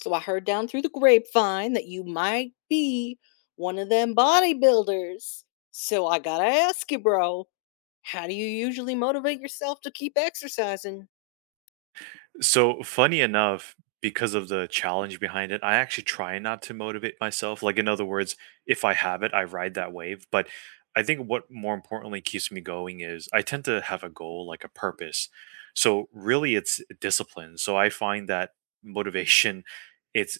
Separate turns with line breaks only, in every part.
So I heard down through the grapevine that you might be one of them bodybuilders. So I gotta ask you, bro, how do you usually motivate yourself to keep exercising?
So funny enough, because of the challenge behind it, I actually try not to motivate myself. Like in other words, if I have it, I ride that wave. But I think what more importantly keeps me going is I tend to have a goal, like a purpose. So really it's discipline. So I find that motivation it's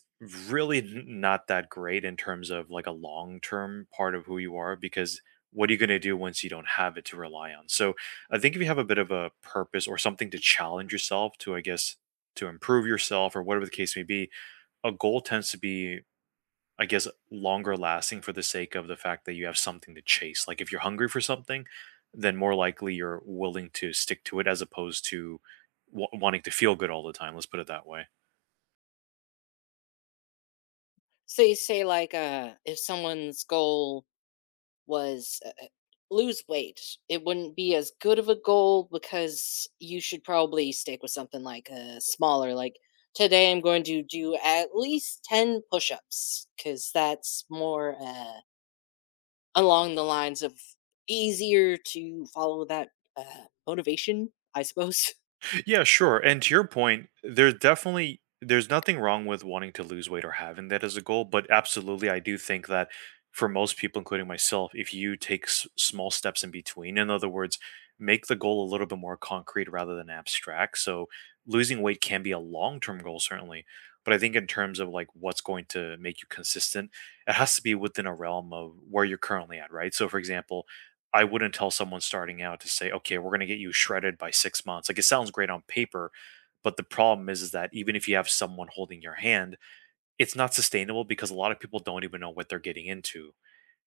really not that great in terms of like a long-term part of who you are. Because what are you going to do once you don't have it to rely on? So I think if you have a bit of a purpose or something to challenge yourself to, I guess, to improve yourself or whatever the case may be, a goal tends to be, I guess, longer lasting for the sake of the fact that you have something to chase. Like if you're hungry for something, then more likely you're willing to stick to it as opposed to wanting to feel good all the time. Let's put it that way.
So you say, like, if someone's goal was lose weight, it wouldn't be as good of a goal because you should probably stick with something like smaller. Like today, I'm going to do at least ten push-ups because that's more. Along the lines of easier to follow that, motivation, I suppose.
Yeah, sure. And to your point, there's definitely there's nothing wrong with wanting to lose weight or having that as a goal, but absolutely I do think that for most people including myself, if you take small steps in between. In other words, make the goal a little bit more concrete rather than abstract. So losing weight can be a long-term goal certainly, but I think in terms of like what's going to make you consistent, it has to be within a realm of where you're currently at, right? So for example, I wouldn't tell someone starting out to say, "Okay, we're going to get you shredded by 6 months." Like, it sounds great on paper, but the problem is that even if you have someone holding your hand, it's not sustainable because a lot of people don't even know what they're getting into.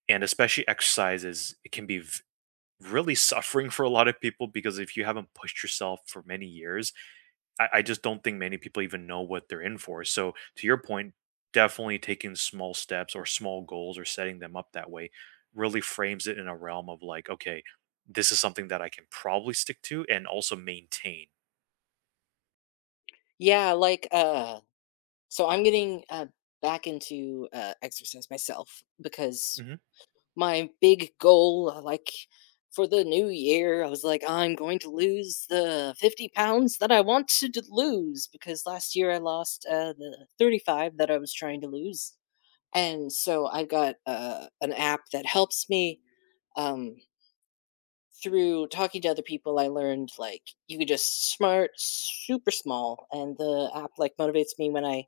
And especially exercises, it can be v really suffering for a lot of people because if you haven't pushed yourself for many years, I just don't think many people even know what they're in for. So to your point, definitely taking small steps or small goals or setting them up that way really frames it in a realm of like, okay, this is something that I can probably stick to and also maintain.
Yeah, like, so I'm getting, back into, exercise myself because
hmm
my big goal, for the new year, I was like, "I'm going to lose the 50 pounds that I wanted to lose," because last year I lost, the 35 that I was trying to lose, and so I've got, an app that helps me, um through talking to other people, I learned like you could just smart, super small, and the app like motivates me when I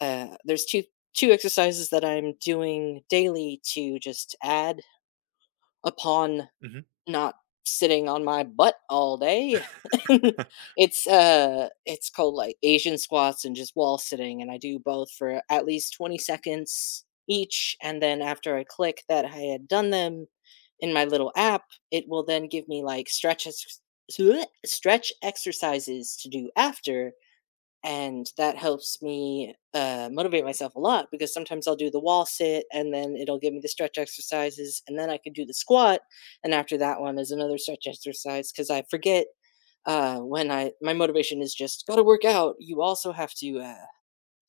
there's two exercises that I'm doing daily to just add upon
hmm
not sitting on my butt all day. It's called, like, Asian squats and just wall sitting, and I do both for at least 20 seconds each, and then after I click that I had done them in my little app, it will then give me, like, stretch ex stretch exercises to do after, and that helps me motivate myself a lot because sometimes I'll do the wall sit and then it'll give me the stretch exercises and then I can do the squat and after that one is another stretch exercise because I forget when I my motivation is just gotta work out. You also have to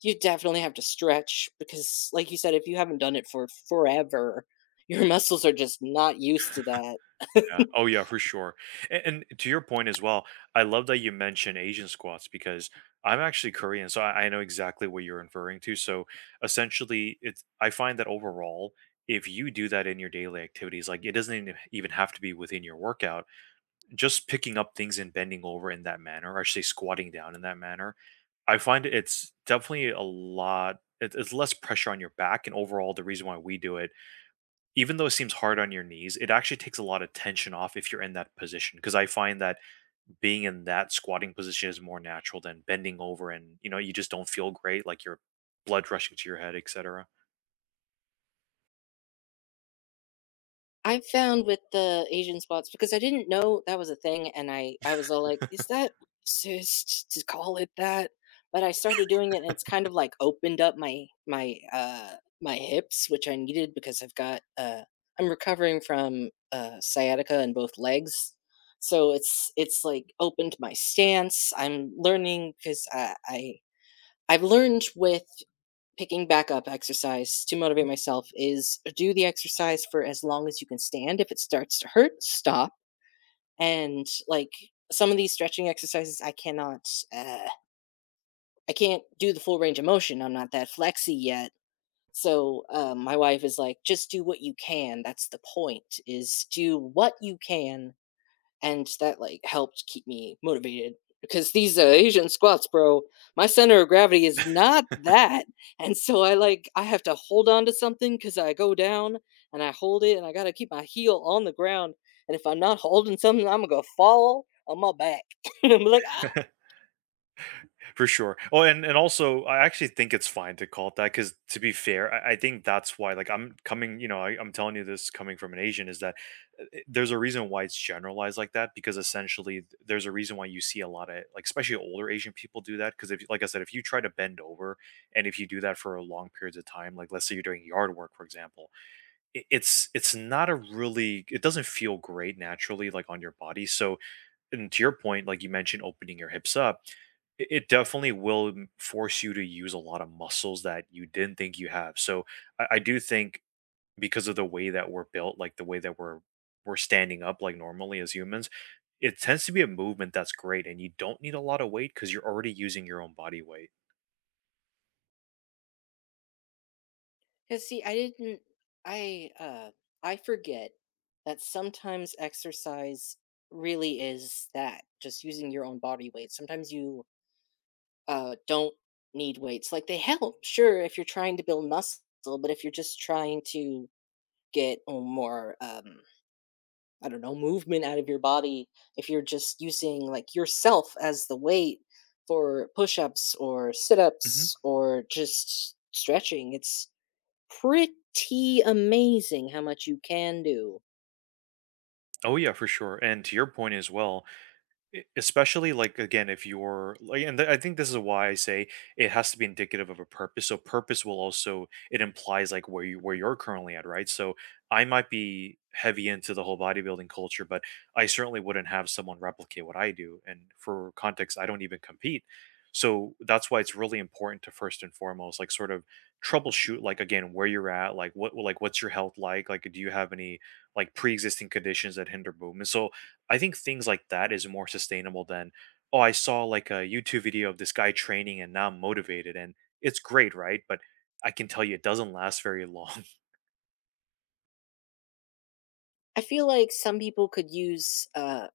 you definitely have to stretch because like you said if you haven't done it for forever your muscles are just not used to that.
Yeah. Oh, yeah, for sure. And to your point as well, I love that you mentioned Asian squats because I'm actually Korean, so I know exactly what you're inferring to. So essentially, it's I find that overall, if you do that in your daily activities, like it doesn't even have to be within your workout, just picking up things and bending over in that manner, or actually squatting down in that manner, I find it's definitely a lot. It's less pressure on your back, and overall, the reason why we do it even though it seems hard on your knees, it actually takes a lot of tension off if you're in that position. Because I find that being in that squatting position is more natural than bending over, and you know, you just don't feel great, like your blood rushing to your head, et cetera.
I've found with the Asian spots because I didn't know that was a thing, and I was all like, "Is that racist to call it that?" But I started doing it, and it's kind of like opened up my hips, which I needed because I've got I'm recovering from sciatica in both legs, so it's like opened my stance. I'm learning because I've learned with picking back up exercise to motivate myself is do the exercise for as long as you can stand. If it starts to hurt, stop. And like some of these stretching exercises, I cannot, uh, I can't do the full range of motion. I'm not that flexy yet. So my wife is like, just do what you can. That's the point. Is do what you can and that like helped keep me motivated because these Asian squats, bro, my center of gravity is not that, and so I like I have to hold on to something because I go down and I hold it, and I gotta keep my heel on the ground, and if I'm not holding something, I'm gonna fall on my back, and I'm like, ah,
For sure. Oh, and also, I actually think it's fine to call it that because, to be fair, I think that's why. Like, I'm coming, you know, I'm telling you this coming from an Asian. Is that there's a reason why it's generalized like that because essentially there's a reason why you see a lot of like, especially older Asian people do that because if, like I said, if you try to bend over and if you do that for long periods of time, like let's say you're doing yard work, for example, it's not a really, it doesn't feel great naturally, like on your body. So and to your point, like you mentioned, opening your hips up, it definitely will force you to use a lot of muscles that you didn't think you have. So I do think because of the way that we're built, like the way that we're standing up like normally as humans, it tends to be a movement that's great, and you don't need a lot of weight because you're already using your own body weight.
because see, I didn't, I uh, I forget that sometimes exercise really is that just using your own body weight. Sometimes you don't need weights. Like they help, sure, if you're trying to build muscle, but if you're just trying to get a more, I don't know, movement out of your body, if you're just using like yourself as the weight for push ups or sit
hmm
ups or just stretching, it's pretty amazing how much you can do.
Oh yeah, for sure. And to your point as well, E especially, like, again, if you're like and I think this is why I say it has to be indicative of a purpose. So purpose will also it implies, like, where you're currently at, right? So I might be heavy into the whole bodybuilding culture, but I certainly wouldn't have someone replicate what I do, and for context, I don't even compete. So that's why it's really important to first and foremost, like, sort of troubleshoot, like, again, where you're at, like, what's your health like? Like, do you have any, like, pre-existing conditions that hinder movement? So I think things like that is more sustainable than, oh, I saw like a YouTube video of this guy training and now I'm motivated and it's great, right? But I can tell you it doesn't last very long.
I feel like some people could use,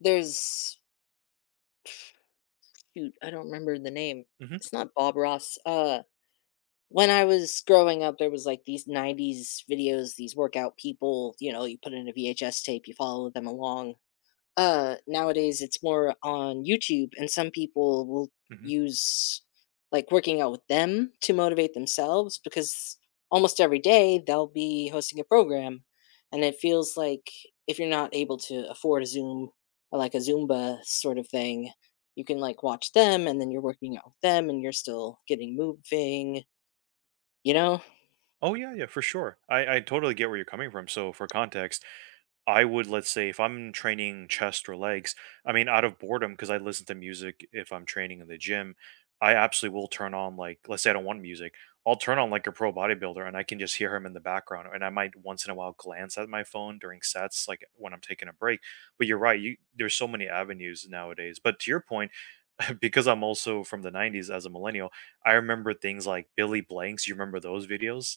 there's, shoot, I don't remember the name.
hmm
It's not Bob Ross. When I was growing up, there was, like, these '90s videos, these workout people, you know, you put in a VHS tape, you follow them along. Nowadays, it's more on YouTube, and some people will
hmm
use, like, working out with them to motivate themselves because almost every day, they'll be hosting a program, and it feels like if you're not able to afford a Zoom or, like, a Zumba sort of thing, you can, like, watch them, and then you're working out with them, and you're still getting moving, you know?
Oh yeah, yeah, for sure. I totally get where you're coming from. So for context, I would, let's say, if I'm training chest or legs, I mean, out of boredom, because I listen to music if I'm training in the gym, I absolutely will turn on, like, let's say I don't want music, I'll turn on like a pro bodybuilder and I can just hear him in the background. And I might once in a while glance at my phone during sets, like when I'm taking a break. But you're right, you, there's so many avenues nowadays. But to your point, because I'm also from the 90s as a millennial, I remember things like Billy Blanks. You remember those videos?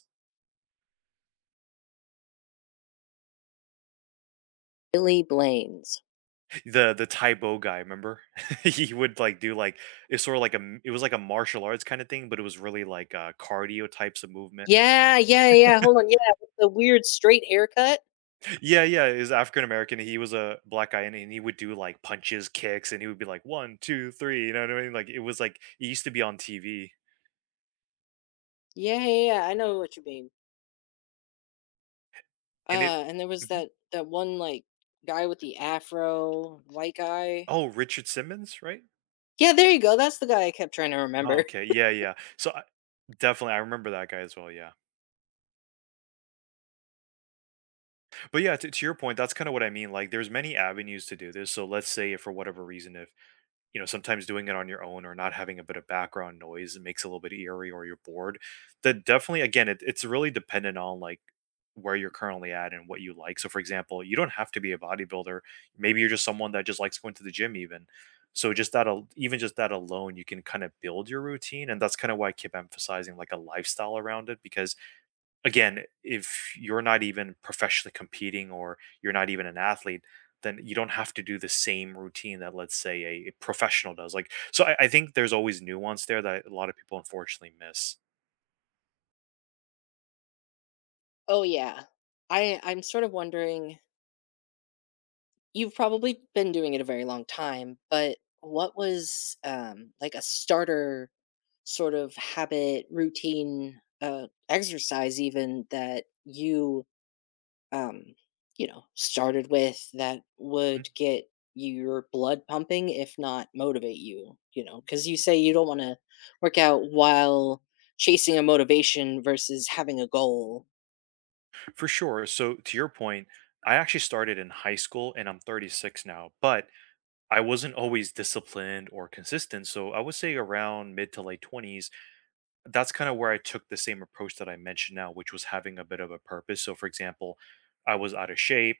Billy Blaines.
The Tai Bo guy, remember? He would, like, do, like it's sort of like a m it was like a martial arts kinda thing, but it was really like, cardio types of movement.
Yeah, yeah, yeah, hold on, yeah, with the weird straight haircut?
Yeah, yeah, is African American, he was a black guy, and he would do, like, punches, kicks, and he would be like, 1 2 3, you know what I mean? Like, it was like it used to be on TV,
Yeah, yeah, yeah, I know what you mean.
and it.
And there was
Mhm.
that one, like, guy with the afro, white guy.
Oh, Richard Simmons, right?
Yeah, there you go, that's the guy I kept trying to
Oh,
remember.
okay, yeah, yeah. So, I definitely, I remember that guy as well, yeah. But yeah, to your point, that's kinda what I mean, like, there's many avenues to do this, so let's say if for whatever reason, if you know, sometimes doing it on your own or not having a bit of background noise, it makes it a little bit eerie or you're bored. That definitely, again, it's really dependent on like where you're currently at and what you like. So, for example, you don't have to be a bodybuilder. Maybe you're just someone that just likes going to the gym, even. So, just that, even just that alone, you can kind of build your routine. And that's kind of why I keep emphasizing like a lifestyle around it because again, if you're not even professionally competing or you're not even an athlete, then you don't have to do the same routine that, let's say, a professional does. Like, so I think there's always nuance there that a lot of people unfortunately miss.
Oh, yeah. I I'm sort of wondering you've probably been doing it a very long time, but what was, like, a starter sort of habit, routine, exercise even that you um, you know, started with that
Mhm.
would get your blood pumping, if not motivate you, you know, because you say you don't want to work out while chasing a motivation versus having a goal.
For sure. So to your point, I actually started in high school and I'm 36 now, but I wasn't always disciplined or consistent. So I would say around mid to late 20s, that's kind of where I took the same approach that I mentioned now, which was having a bit of a purpose. So, for example, I was out of shape.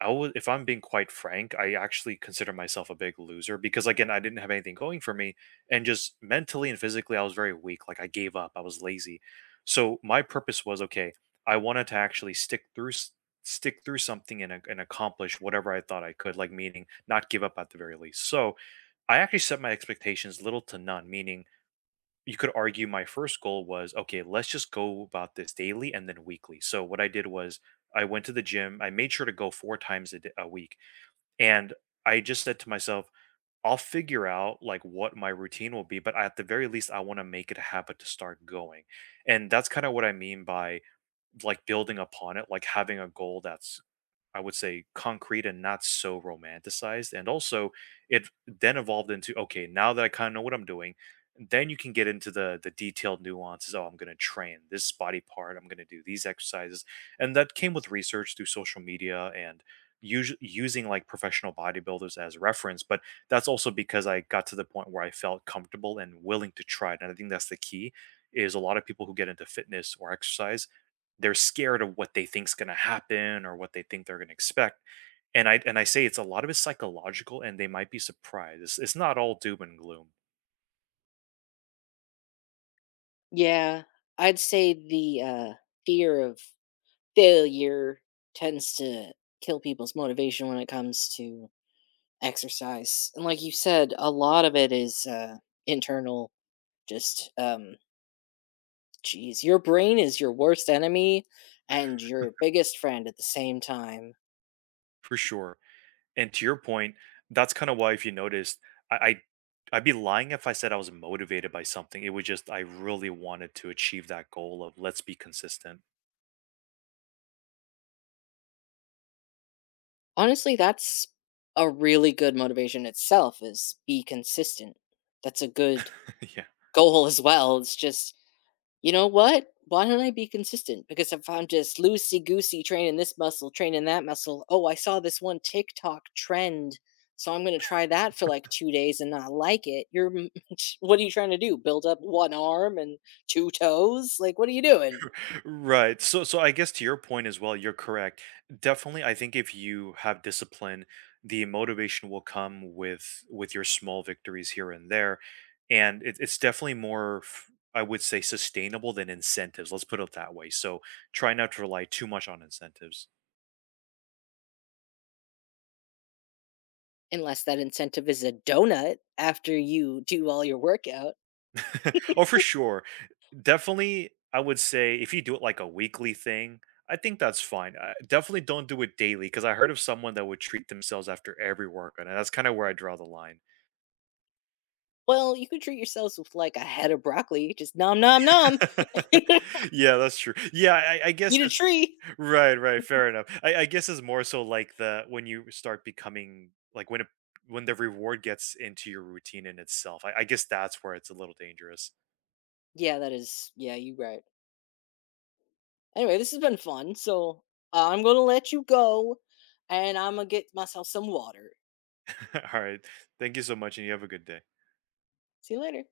I was, if I'm being quite frank, I actually consider myself a big loser because, again, I didn't have anything going for me. And just mentally and physically, I was very weak. Like, I gave up, I was lazy. So, my purpose was okay, I wanted to actually stick through something and and accomplish whatever I thought I could, like meaning not give up at the very least. So I actually set my expectations little to none, meaning you could argue my first goal was okay, let's just go about this daily and then weekly. So what I did was I went to the gym, I made sure to go four times a week. And I just said to myself I'll figure out like what my routine will be, but at the very least I want to make it a habit to start going. And that's kind of what I mean by like building upon it, like having a goal that's, I would say, concrete and not so romanticized. And also it then evolved into okay, now that I kind of know what I'm doing, then you can get into the detailed nuances. Oh, I'm gonna train this body part, I'm gonna do these exercises. And that came with research through social media and using like professional bodybuilders as reference, but that's also because I got to the point where I felt comfortable and willing to try it. And I think that's the key, is a lot of people who get into fitness or exercise, they're scared of what they think's going to happen or what they think they're going to expect. And I say it's a lot of it's psychological, and they might be surprised. It's not all doom and gloom
Yeah, I'd say the fear of failure tends to kill people's motivation when it comes to exercise. And like you said, a lot of it is internal, just jeez, your brain is your worst enemy and your biggest friend at the same time.
for sure. And to your point, that's kind of why if you noticed, I, I I'd be lying if I said I was motivated by something. It was just I really wanted to achieve that goal of let's be consistent.
Honestly, that's a really good motivation itself is be consistent. That's a good
yeah.
goal as well. It's just, you know what? Why don't I be consistent? Because if I'm just loosey goosey training this muscle, training that muscle, oh, I saw this one TikTok trend. So I'm going to try that for like 2 days and not like it. You're, what are you trying to do? Build up one arm and two toes? Like, what are you doing?
Right. So so I guess to your point as well, you're correct. Definitely, I think if you have discipline, the motivation will come with your small victories here and there, and it's definitely more. I would say sustainable than incentives. Let's put it that way. So try not to rely too much on incentives.
Unless that incentive is a donut after you do all your workout.
oh, for sure. Definitely, I would say if you do it like a weekly thing, I think that's fine. Definitely don't do it daily because I heard of someone that would treat themselves after every workout, and that's kind of where I draw the line.
Well, you can treat yourselves with like a head of broccoli, just nom nom nom. Eat
Yeah, that's true. Yeah, I guess
a
it's
tree.
right, right, fair enough. I guess it's more so like the when you start becoming like when the reward gets into your routine in itself. I guess that's where it's a little dangerous.
Yeah, that is yeah, you right. Anyway, this has been fun, so I'm gonna let you go and I'm gonna get myself some water.
All right. Thank you so much, and you have a good day.
See you later.